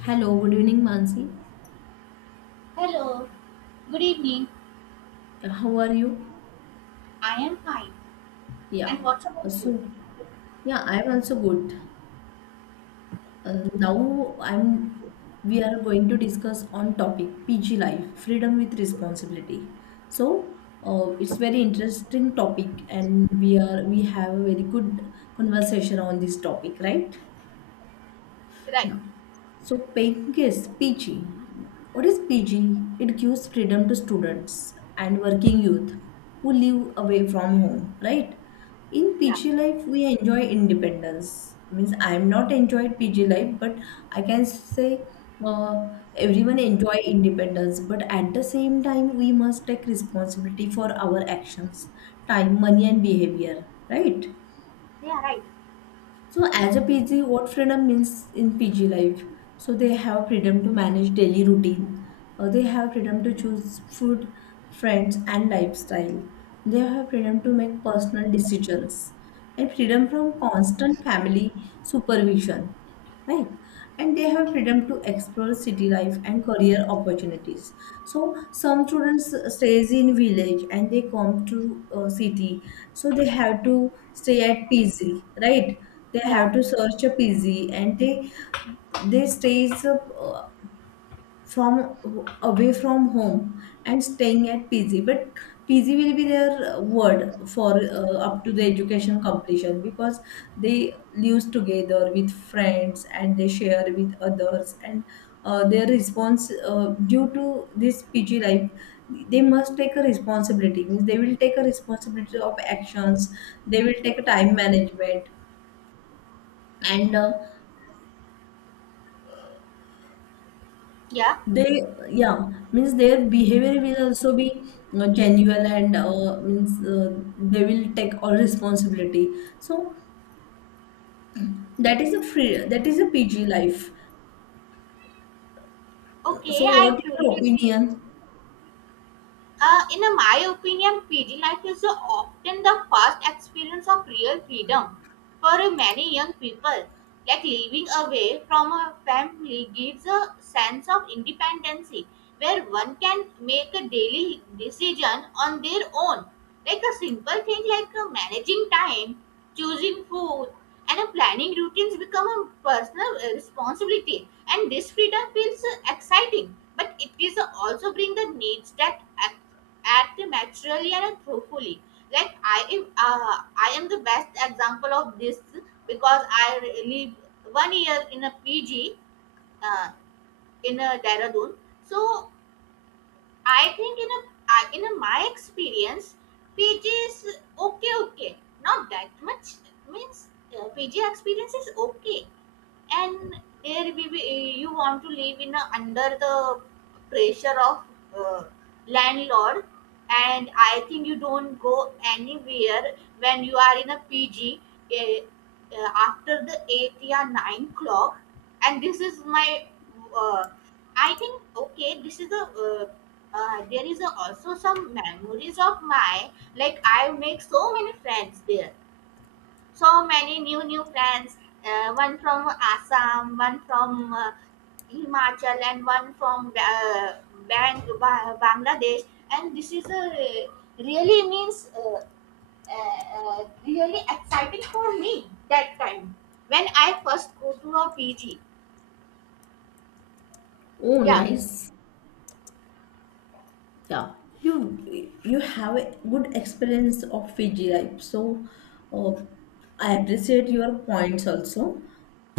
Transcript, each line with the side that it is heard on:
left: Hello, good evening, Mansi.
right: Hello, good evening.
left: How are you?
right: I am fine.
left: Yeah.
right: And what about you?
left: So, yeah, I'm also good. Now I'm. We are going to discuss on topic PG life, freedom with responsibility. So it's very interesting topic, and we have a very good conversation on this topic, right?
right: Right.
left: Yeah. So pink is PG. What is PG? It gives freedom to students and working youth who live away from home, right? In
right: Yeah.
left: PG life, we enjoy independence. Means I'm not enjoyed PG life, but I can say uh, everyone enjoy independence. But at the same time, we must take responsibility for our actions, time, money, and behavior, right?
right: Yeah, right.
left: So as a PG, what freedom means in PG life? So they have freedom to manage daily routine. They have freedom to choose food, friends, and lifestyle. They have freedom to make personal decisions and freedom from constant family supervision, right? And they have freedom to explore city life and career opportunities. So some students stays in village and they come to city, so they have to stay at pz, right? They
right: Yeah.
left: have to search a pz and they stays, from away from home and staying at PG. But PG will be their word for up to the education completion because they live together with friends and they share with others, and their response due to this PG life, they must take a responsibility. Means they will take a responsibility of actions, they will take a time management, and
right: Yeah.
left: They, yeah, means their behavior will also be genuine, and means they will take all responsibility. So that is a that is a PG life. So
right: Okay,
left: what
right: I
left: is your
right: truly agree.
left: opinion?
right: In my opinion, PG life is often the first experience of real freedom for many young people. Like living away from a family gives a sense of independence where one can make a daily decision on their own. Like a simple thing like managing time, choosing food, and planning routines become a personal responsibility. And this freedom feels exciting, but it is also bring the needs that add the material and truthfully. Like I am the best example of this because I live one year in a PG uh, in a Dehradun. So I think in a I in a, my experience, PG is okay, okay, not that much means PG experience is okay. And there we you want to live in under the pressure of uh, landlord, and I think you don't go anywhere when you are in a pg eh, after the 8 or 9 clock. And this is my uh, I think okay this is a there is also some memories of my, like I make so many friends there, so many new plans. One from Assam, one from Himachal, and one from bangladesh. And this is a really means really exciting for me that time when I first go to a pg.
left: Oh,
right: Yeah.
left: nice. Yeah, you you have a good experience of Fiji life. So uh, I appreciate your points also.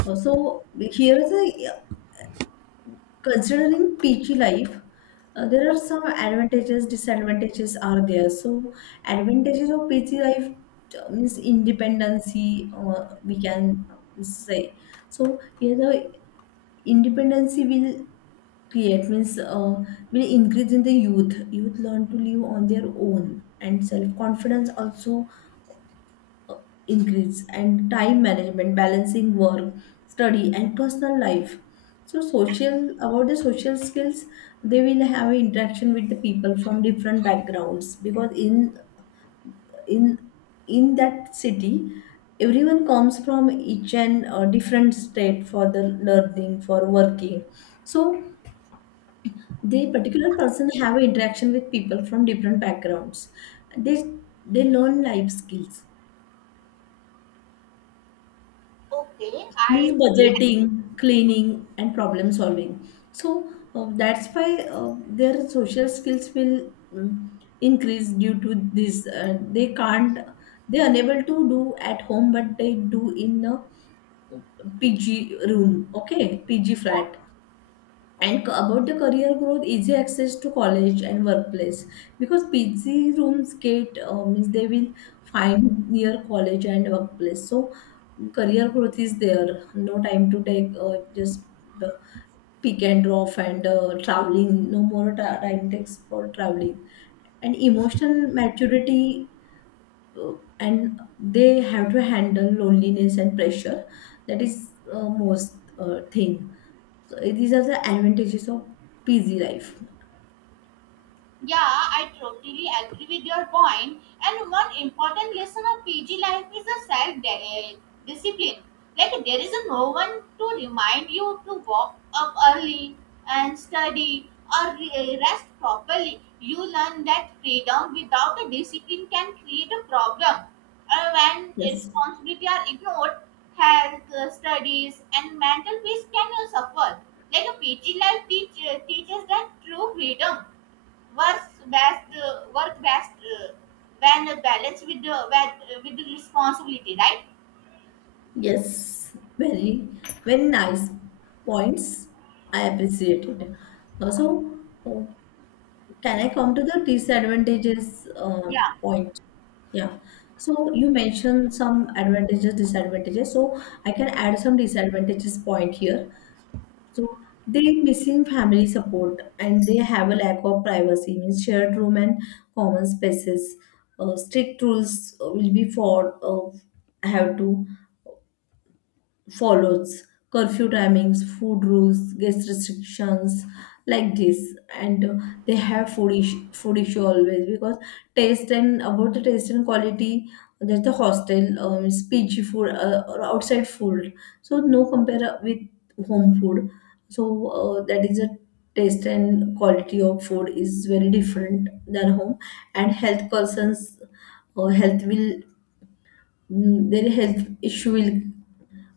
left: So here is a considering peachy life, there are some advantages, disadvantages are there. So, advantages of peachy life, means independency, we can say. So, here the independency will create, means will increase in the youth. Youth learn to live on their own, and self confidence also increase, and time management balancing work, study, and personal life. So social, about the social skills, they will have interaction with the people from different backgrounds because in in that city, everyone comes from each and different state for the learning, for working. So the particular person have interaction with people from different backgrounds. They they learn life skills,
right: Okay,
left: means
right: I fully.
left: budgeting, cleaning, and problem solving. So that's why their social skills will increase due to this. They can't, they're unable to do at home, but they do in a PG room, okay, PG
right: Yeah.
left: flat. About the career growth, easy access to college and workplace, because pg rooms get means they will find near college and workplace. So career growth is there, no time to take, just the pick and drop, and traveling, no more time takes for traveling. And emotional maturity, uh, and they have to handle loneliness and pressure. That is most thing. So these are the advantages of busy life.
right: Yeah, I totally agree with your point. And one important lesson of PG life is the self discipline. Like there is no one to remind you to walk up early and study or rest properly. You learn that freedom without a discipline can create a problem. When
left: yes
right: responsibility are ignored, health, studies, and mental peace can suffer. Like a PG life teaches that true freedom work best when balanced with with, the responsibility, right?
left: yes Very very nice points, I appreciate it. Uh, so uh, can I come to the disadvantages uh,
right: Yeah.
left: point? Yeah. So you mentioned some advantages, disadvantages, so I can add some disadvantages point here. So they missing family support and they have a lack of privacy, means shared room and common spaces. Strict rules will be for, have to follows, curfew timings, food rules, guest restrictions, like this. And they have food issue always because taste, and about the taste and quality, there's the hostel PG food or outside food. So no compare with home food. So that is a taste and quality of food is very different than home. And health concerns, or health will, their health issue will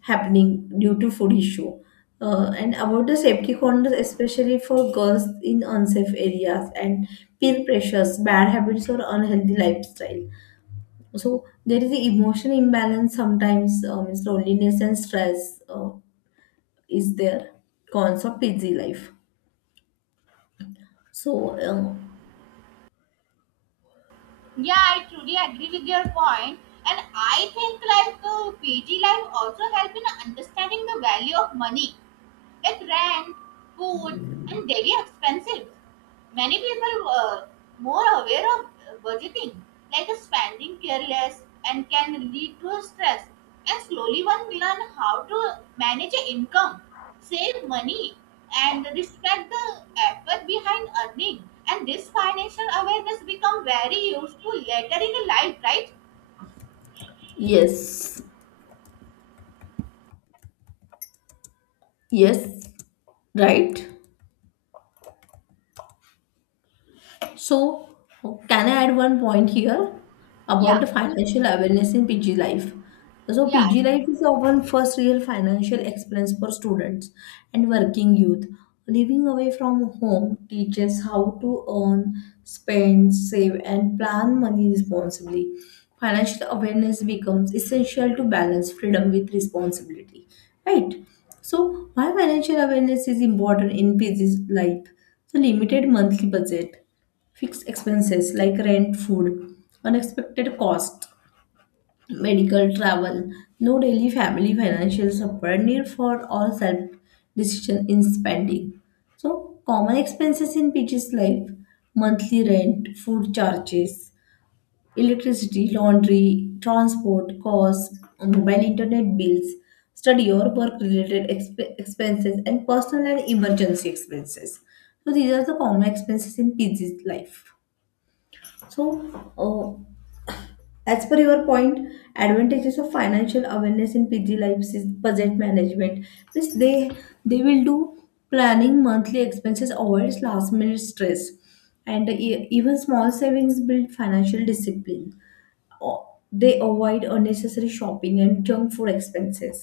left: happening due to food issue. And about the safety corners, especially for girls in unsafe areas, and peer pressures, bad habits, or unhealthy lifestyle. So there is the emotion imbalance sometimes, means loneliness and stress is there. Cons of busy life. So uh,
right: Yeah, I truly agree with your point. And I think like pg life also help in understanding the value of money. It rent, food, and daily expenses. Many people are more aware of budgeting, like spending careless, and can lead to stress. And slowly, one learn how to manage income, save money, and respect the effort behind earning. And this financial awareness become very useful later in life, right?
left: yes, yes, right. So, can I add one point here about
right: Yeah.
left: the financial awareness in PG life? So,
right: Yeah.
left: PG life is often first real financial experience for students and working youth. Living away from home teaches how to earn, spend, save, and plan money responsibly. Financial awareness becomes essential to balance freedom with responsibility. Right? So, why financial awareness is important in PG life? So, limited monthly budget. Fixed expenses like rent, food, unexpected cost, medical, travel, no daily family financial support, need for all self decision in spending. So, common expenses in PG's life: monthly rent, food charges, electricity, laundry, transport costs, mobile internet bills, study or work related expenses, and personal and emergency expenses. So, these are the common expenses in PG's life. So, uh, as per your point, advantages of financial awareness in PG lives is budget management. Means they will do planning monthly expenses, avoids last minute stress, and even small savings build financial discipline. O- They avoid unnecessary shopping and junk food expenses,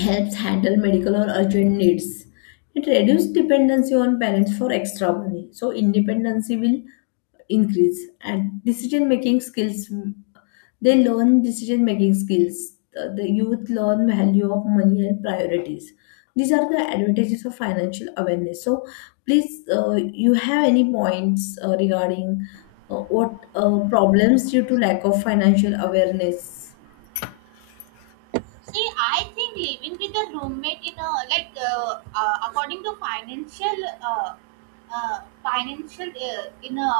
left: helps handle medical or urgent needs. It reduces dependency on parents for extra money. So independency will increase, and decision making skills, they learn decision making skills. The youth learn value of money and priorities. These are the advantages of financial awareness. So please, you have any points regarding what problems due to lack of financial awareness?
right: See, I think living with a roommate in a like according to financial financial in a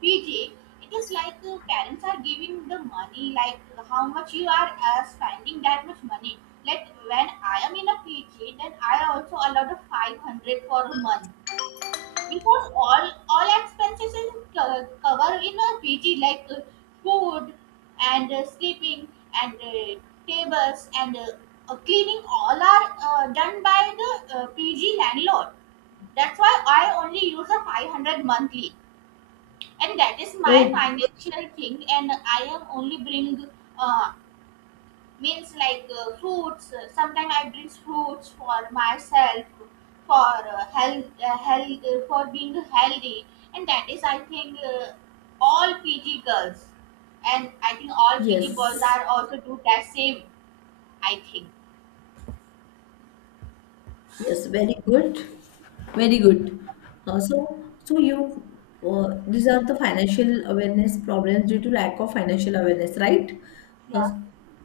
right: PG, it is like parents are giving the money like how much you are spending that much money. Like when I am in a PG, then I also allowed a 500 for a month because all expenses is covered in a PG like food and sleeping and tables and cleaning all are done by the PG landlord. That's why I only use a 500 monthly, and that is my
left: Oh
right: financial thing. And I am only bring uh, means like fruits, sometimes I bring fruits for myself for health for being healthy. And that is, I think all pg girls, and I think all pg boys
left: yes.
right: are also do that same, I think.
left: Yes, very good. Very good. Uh, so, so you, these are the financial awareness problems due to lack of financial awareness, right? Uh,
right: Yeah.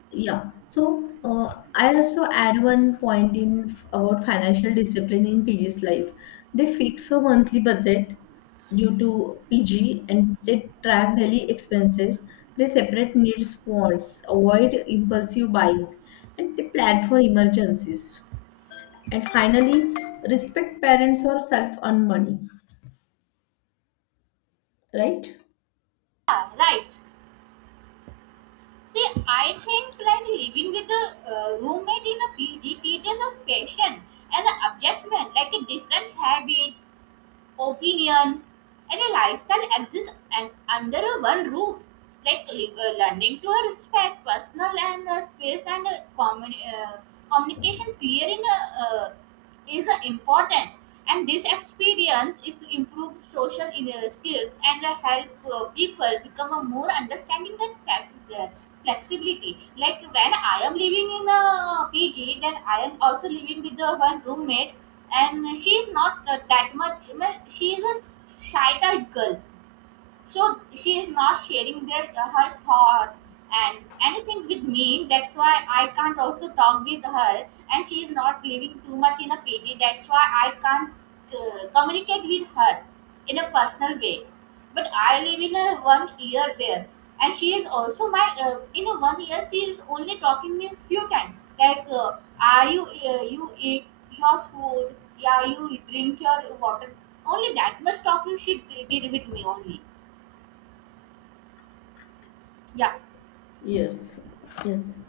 left: yeah. So, I also add one point in about financial discipline in PG's life. They fix a monthly budget due to PG, and they track daily expenses. They separate needs, wants, avoid impulsive buying, and they plan for emergencies. And finally, respect parents or self on money, right?
right: Yeah, right. See, I think like living with a roommate in a PG teaches us patience and adjustment, like a different habits, opinion, and a lifestyle exist and under a one roof. Like learning to respect personal and space and communication clear in a is important. And this experience is to improve social skills and help people become a more understanding and flexibility. Like when I am living in a pg, then I am also living with the one roommate, and she is not that much well, she is a shy type girl. So she is not sharing their her thought and anything with me. That's why I can't also talk with her, and she is not living too much in a pg. That's why I can't communicate with her in a personal way, but I live in a one year there. And she is also my in a one year she is only talking me few times, like are you you eat your food, yeah you drink your water. Only that much talking she did with me only. Yeah,
left: Yes. Yes,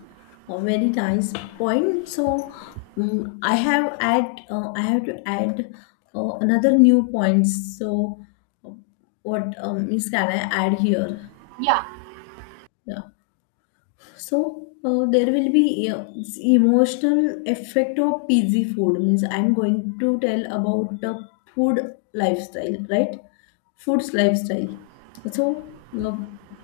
left: a very nice point. So, I have to add another new points. So, uh, what means can I add here?
right: yeah,
left: Yeah. So there will be emotional effect of PG food. Means I'm going to tell about the food lifestyle, right? Food's lifestyle. So uh,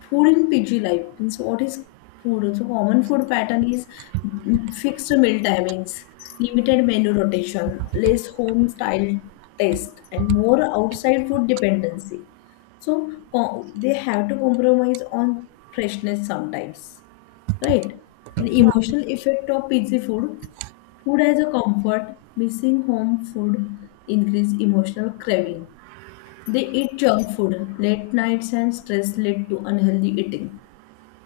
left: food in PG life means what is food? So common food pattern is, fixed meal timings, limited menu rotation, less home style taste, and more outside food dependency. So they have to compromise on freshness sometimes, right? An
right: yeah.
left: emotional effect of pizza food. Food as a comfort, missing home food increase emotional craving. They eat junk food, late nights and stress lead to unhealthy eating.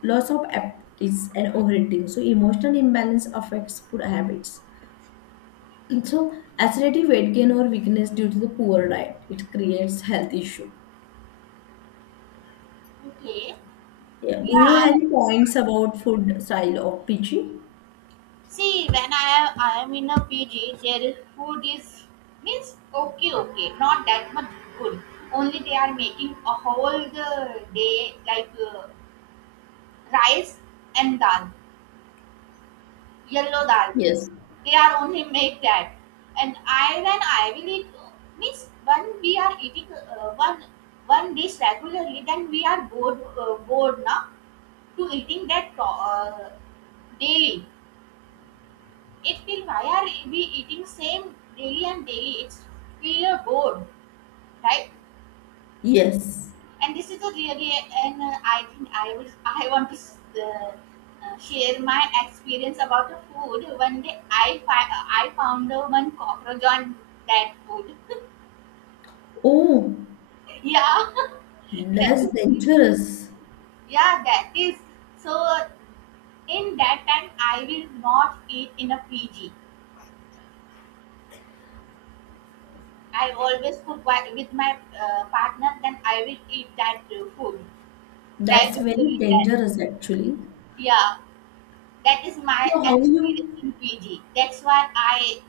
left: Loss of appetite and overeating. So emotional imbalance affects food habits. And so acidity, weight gain or weakness due to the poor diet. It creates health issue.
right: Okay.
left: Yeah.
right: Yeah,
left: Do you have
right: I
left: any points about food style of Pichi?
right: see when I am in a PG, there is food is means okay, okay, not that much good. Only they are making a whole the day like rice and dal, yellow dal.
left: Yes.
right: They are only make that, and I when I will eat means when we are eating one dish regularly, then we are bored now to eating that daily. It feel why are we eating same daily and daily, it's feel a bored, right?
left: Yes.
right: And this is a really, and I think I want to uh, share my experience about the food. One day I I found one cockroach on that food.
left: Oh,
right: Yeah. That
left: that's
right: is,
left: dangerous.
right: yeah that is, so in that time I will not eat in a pg. I always cook with my partner, then I will eat that food
left: That's very
right: regularly. That,
left: dangerous, actually.
right: yeah, that is my
left: So how
right: experience
left: you?
right: in PG. That's why I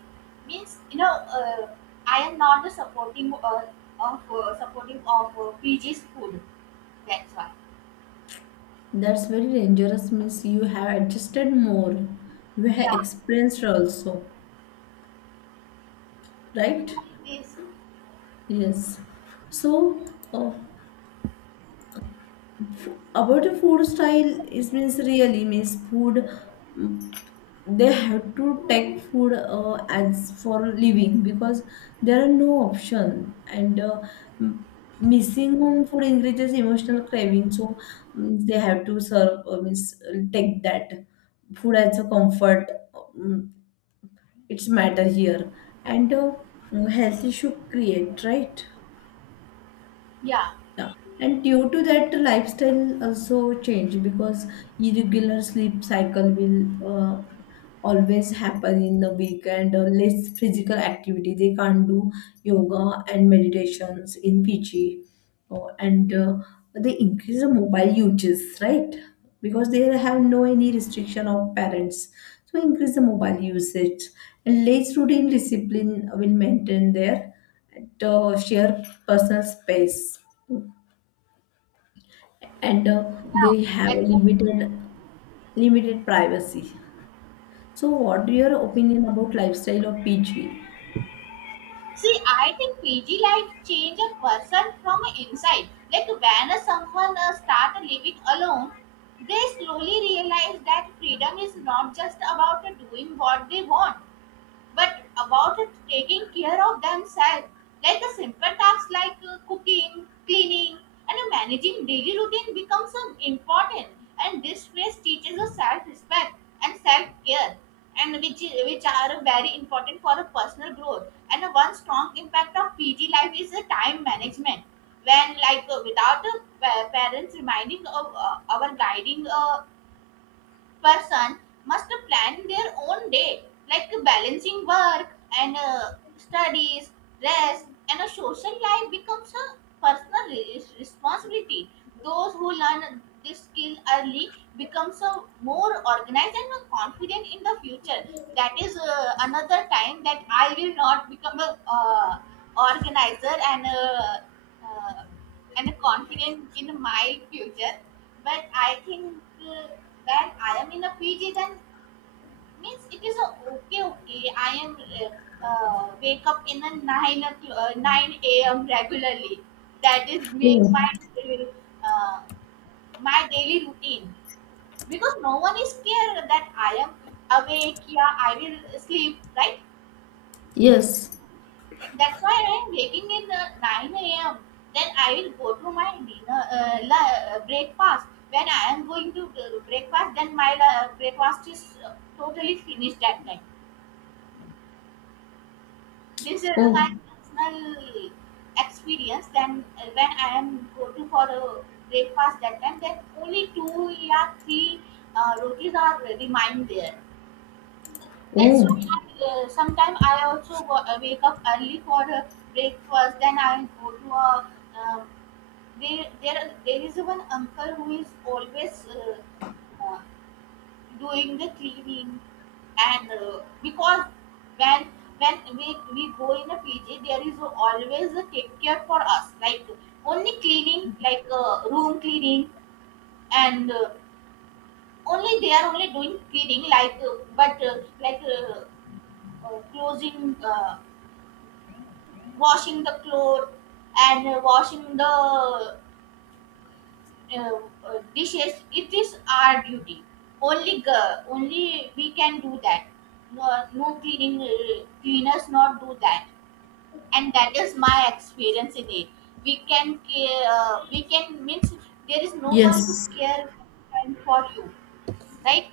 right: means I am not the supporting of supporting of PG's food. That's why
left: That's very dangerous means you have adjusted more. You have
right: yeah,
left: experienced also,
right: yeah
left: right?
right: it is.
left: Yes. So uh, about the food style, it means really means food. They have to take food as for living because there are no option, and m- missing home food increases emotional craving. So, they have to serve means take that food as a comfort, mm, it's matter here. And health issue create, right?
right: Yeah.
left: Yeah. And due to that, the lifestyle also change because irregular sleep cycle will always happen in the week, and less physical activity. They can't do yoga and meditations in PG. Oh, and they increase the mobile uses, right? Because they have no any restriction of parents. So increase the mobile usage. And less routine discipline will maintain their share personal space, and they have
right: Yeah.
left: a
right: Exactly.
left: limited privacy. So, what your opinion about lifestyle of PG?
right: See, I think PG life change a person from inside. Like when a someone start living alone, they slowly realize that freedom is not just about doing what they want, but about it taking care of themselves, like the simple tasks like cooking, cleaning, and managing daily routine becomes important. And this phase teaches us self-respect and self-care, and which are very important for a personal growth. And one strong impact of PG life is the time management. When like without parents reminding of our guiding person must plan their own day, like balancing work and studies, rest, and a social life becomes a personal responsibility. Those who learn this skill early becomes a more organized and more confident in the future. That is another time that I will not become a organizer and a, uh, and confident in my future. But I think uh, that I am in a PG, then means it is a okay, okay. I am uh, wake up in a 9 o'clock, nine a.m. regularly. That is make
left: Oh,
right: my uh, my daily routine because no one is scared that I am awake. Yeah, I will sleep. Right.
left: yes.
right: That's why I am waking in nine a.m. Then I will go to my dinner breakfast. When I am going to breakfast, then my breakfast is totally finished at time. This is my
left: Oh,
right: personal experience. Then when I am go to for a breakfast that time, then only two or three rotis are remain there. That's why
left: oh,
right: I, sometimes I also go, wake up early for a breakfast. Then I go to a uh, there is one uncle who is always doing the cleaning. And because when we go in a pg, there is always a take care for us, like only cleaning, like room cleaning. And only they are only doing cleaning, like but like closing washing the clothes and washing the uh, dishes, it is our duty. Only girl, only we can do that. No, no cleaning cleaners not do that. And that is my experience in it. We can care, we can means there is no one to
left: yes.
right: care, and for you, right?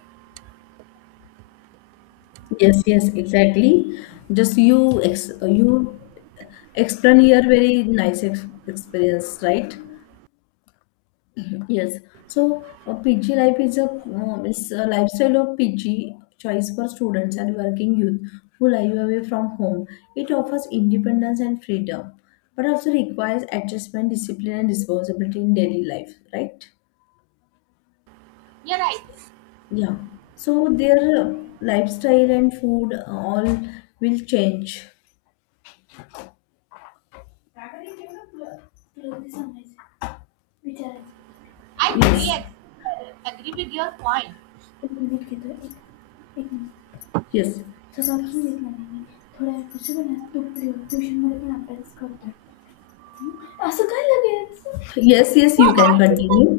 left: Yes, yes, exactly. Just you explain your very nice experience, right? Yes, so PG life is a, is a lifestyle of PG choice for students and working youth who live away from home. It offers independence and freedom, but also requires adjustment, discipline, and responsibility in daily life. Right?
right: You're right.
left: Yeah. So their lifestyle and food all will change.
right: I truly
left: Yes.
right: agree with your point.
left: Yes. Yes. Yes.
right: So
left: You can
right: I think that
left: continue.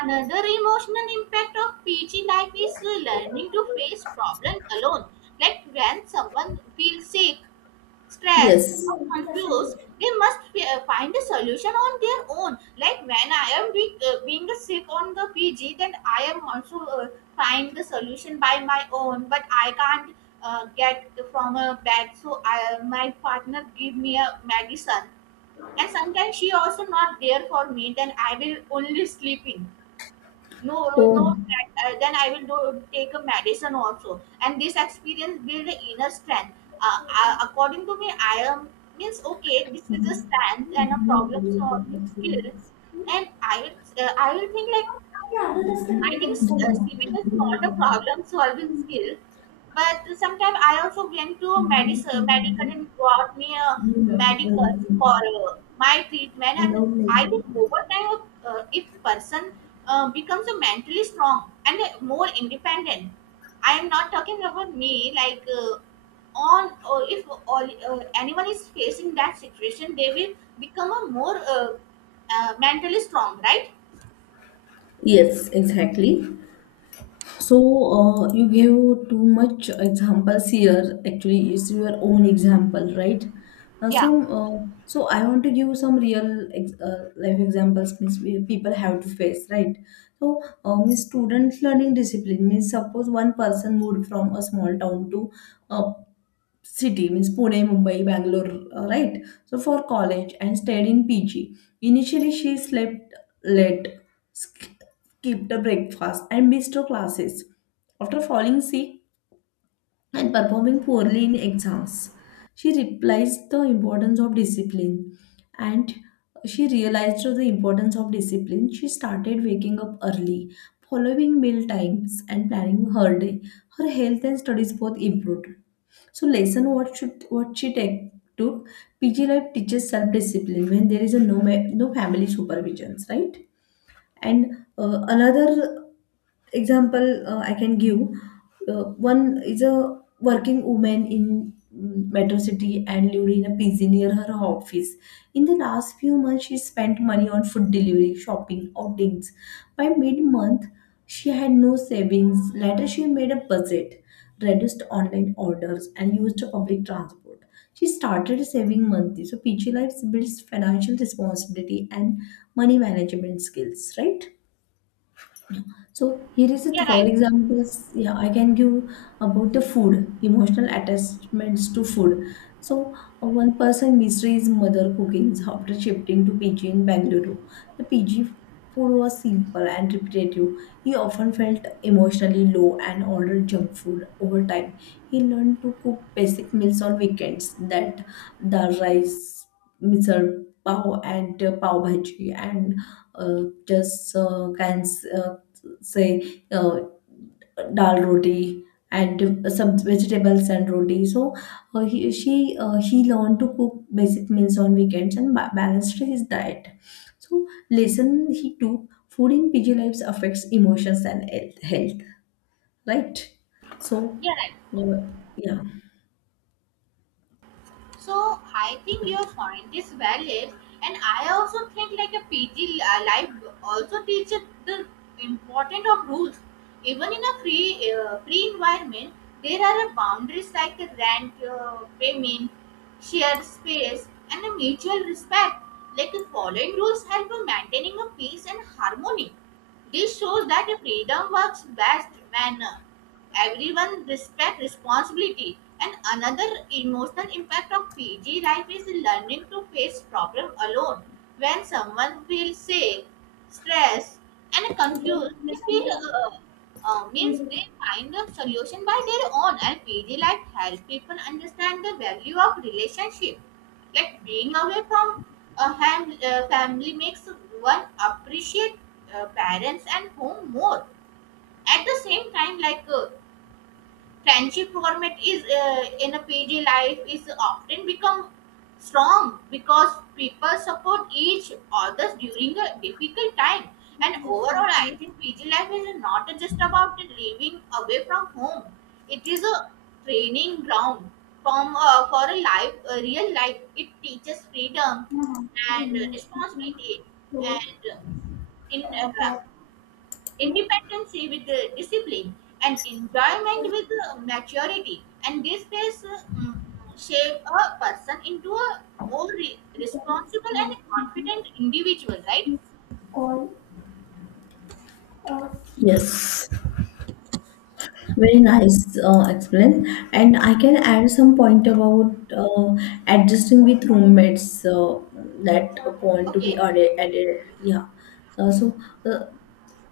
right: another emotional impact of PG life is learning to face problems alone. Like when someone feels sick, stressed,
left: Yes.
right: or confused, they must find a solution on their own. Like when I am being sick on the PG, then I am also find the solution by my own. But I can't get from a bag, so I, my partner give me a medicine. And sometimes she also not there for me. Then I will only sleeping no no
left: Oh.
right: uh, Then I will do take a medicine also, and this experience build the inner strength. According to me, I am means okay, this is a
left: Some
right: strength and a
left: people
right: problem
left: believe that
right: solving skill.
left: experience
right: And I will think like, I think sleeping is not a
left: many
right: problem solving skill, but sometimes I also went to a medical, medical and brought me a medical for my treatment. And
left: without
right: I
left: making.
right: think over time, if person becomes a mentally strong and more independent, I am not talking about me like. On If anyone is facing that situation, they will become a more mentally strong, right?
left: Yes, exactly. So, you gave too much examples here. Actually, it's your own example, right? Uh,
right: Yeah.
left: some, uh, so I want to give some real ex life examples, means we, people have to face, right? So, means student learning discipline, means suppose one person moved from a small town to a city, means Pune, Mumbai, Bangalore, right? So for college and stayed in PG. Initially, she slept late, sk- skipped the breakfast, and missed her classes. After falling sick, and performing poorly in exams. She realized the importance of discipline and she realized the importance of discipline. She started waking up early, following meal times, and planning her day. Her health and studies both improved. So lesson what should what she take took PG life teaches self discipline when there is a no family supervisions, right? And another example I can give, uh, one is a working woman in Metro City and Lurina PG near her office. In the last few months, she spent money on food delivery, shopping, outings. By mid month, she had no savings. Later, she made a budget, reduced online orders, and used public transport. She started saving monthly. So, PG Life builds financial responsibility and money management skills, right? So here is a
right: Yeah,
left: third
right: right.
left: examples. Yeah, I can give about the food, emotional attachments to food. So one person misses mother cooking after shifting to PG in Bangalore. The PG food was simple and repetitive. He often felt emotionally low and ordered junk food over time. He learned to cook basic meals on weekends that dal rice, misal pav and pav bhaji and just cans, say, dal roti and some vegetables and roti. So he learned to cook basic meals on weekends and balanced his diet. So lesson he took, food in PG lives affects emotions and health health, right? So
right: Yeah, right.
left: uh, yeah.
right: So I think your point is valid, and I also think like a life also teaches the importance of rules. Even in a free environment, there are a boundaries like the rent, payment, shared space, and a mutual respect. Like the following rules help in maintaining a peace and harmony. This shows that a freedom works best when everyone respects responsibility. And another emotional impact of PG life is learning to face problem alone. When someone feels sick, stressed, and confused, they feel means they find a solution by their own. And PG life helps people understand the value of relationship, like being away from a family makes one appreciate parents and home more. At the same time, friendship format is in a PG life is often become strong because people support each other during a difficult time. And overall, I think PG life is not just about living away from home; it is a training ground from for a life, a real life. It teaches freedom and responsibility, and in independency with discipline and enjoyment with maturity, and these traits shape a person into a more responsible and confident individual, right?
left: Yes. Very nice explain. And I can add some point about adjusting with roommates. So that point to be
right: Okay.
left: added. Added. Yeah. Uh, so uh,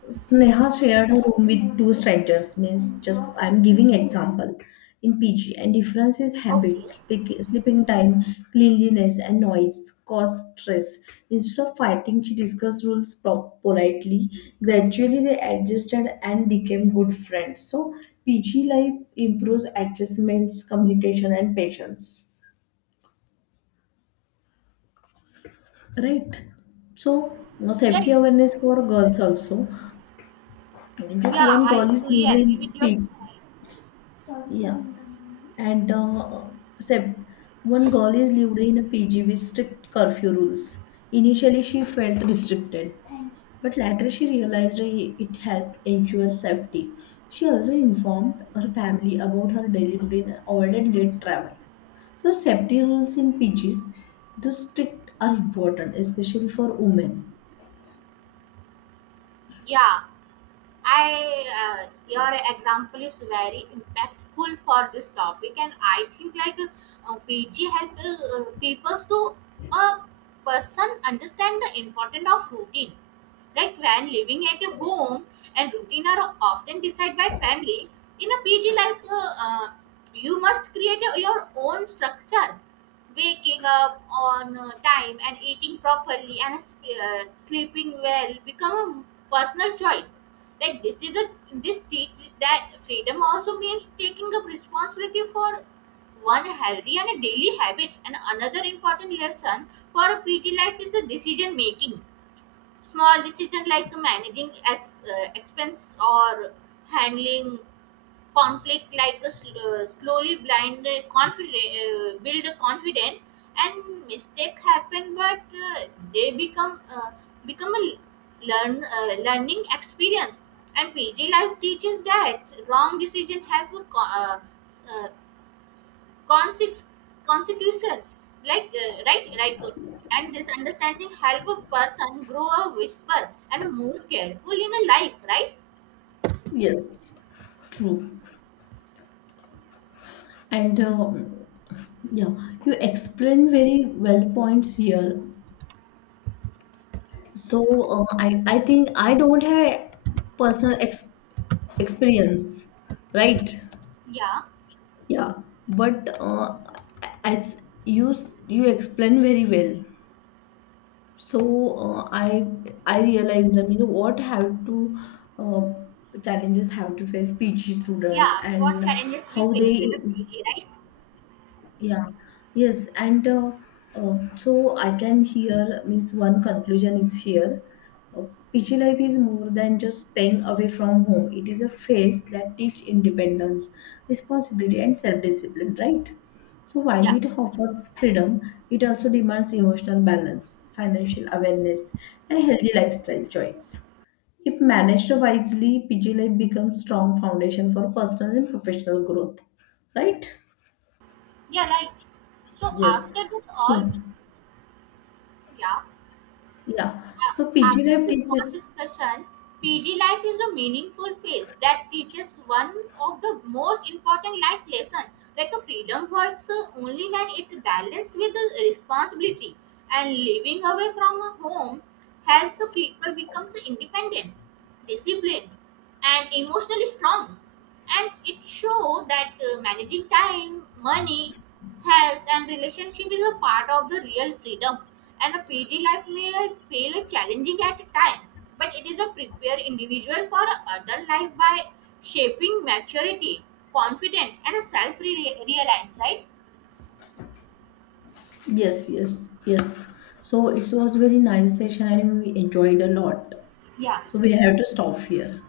left: Sneha shared her room with two strangers, means just I'm giving example in PG, and difference is
right: Okay.
left: habits, sleeping time, cleanliness and noise, cause stress. Instead of fighting, she discussed rules politely. Gradually they adjusted and became good friends. So PG life improves adjustments, communication and patience. Right. So no
right: Yeah.
left: safety awareness for girls also. I mean just
right: Yeah,
left: one
right: I
left: girl is
right: truly agree with your
left: living.
right: point.
left: Yeah. And Sep- one girl is lived in a PG with strict curfew rules. Initially, she felt restricted, but later she realized it helped ensure safety. She also informed her family about her daily routine and avoided late travel. So, safety rules in PGs, those strict are important, especially for women.
right: Yeah. I Your example is very impactful for this topic, and I think like PG helped people to a person understand the importance of routine. Like when living at a home and routine are often decided by family, in a PG life, you must create your own structure. Waking up on time and eating properly and sleeping well become a personal choice. Like this is a this teaches that freedom also means taking up responsibility for one healthy and daily habits. And another important lesson for a PG life is the decision making. Small decisions like managing expense or handling conflict, like a slowly blind confident, build a confidence. And mistake happen, but they become a learning experience. And PG life teaches that wrong decision have a uh, Conse- consequences, right, and this understanding help a person grow a whisper and more careful in a life, right?
left: Yes. True. And yeah, you explain very well points here. So I think I don't have personal ex experience, right?
right: Yeah.
left: Yeah, but as you explained very well. So uh, I I realized, I mean what have to uh, challenges have to face PG students
right: Yeah, what
left: and
right: challenges we
left: how
right: face in
left: they.
right: a city, right?
left: Yeah, yes, and so I can hear means one conclusion is here. Uh, PG life is more than just staying away from home. It is a phase that teach independence, responsibility, and self-discipline, right? So while
right: Yeah.
left: it offers freedom, it also demands emotional balance, financial awareness, and healthy lifestyle choice. If managed wisely, PG life becomes strong foundation for personal and professional growth, right?
right: Yeah, right. So
left: Yes.
right: after this all,
left: So,
right: yeah.
left: yeah.
right: A-
left: So PG
right: After
left: Lab
right: this short
left: teaches.
right: discussion, PG life is a meaningful phase that teaches one of the most important life lessons. Like a freedom works only when it balances with the responsibility, and living away from a home helps people become independent, disciplined, and emotionally strong. And it shows that managing time, money, health and relationship is a part of the real freedom. And a PG life may feel challenging at times, but it is a prepare individual for other life by shaping maturity, confident and self-reliance, right?
left: Yes, yes, yes. So it was very nice session and we enjoyed a lot.
right: Yeah.
left: So we have to stop here.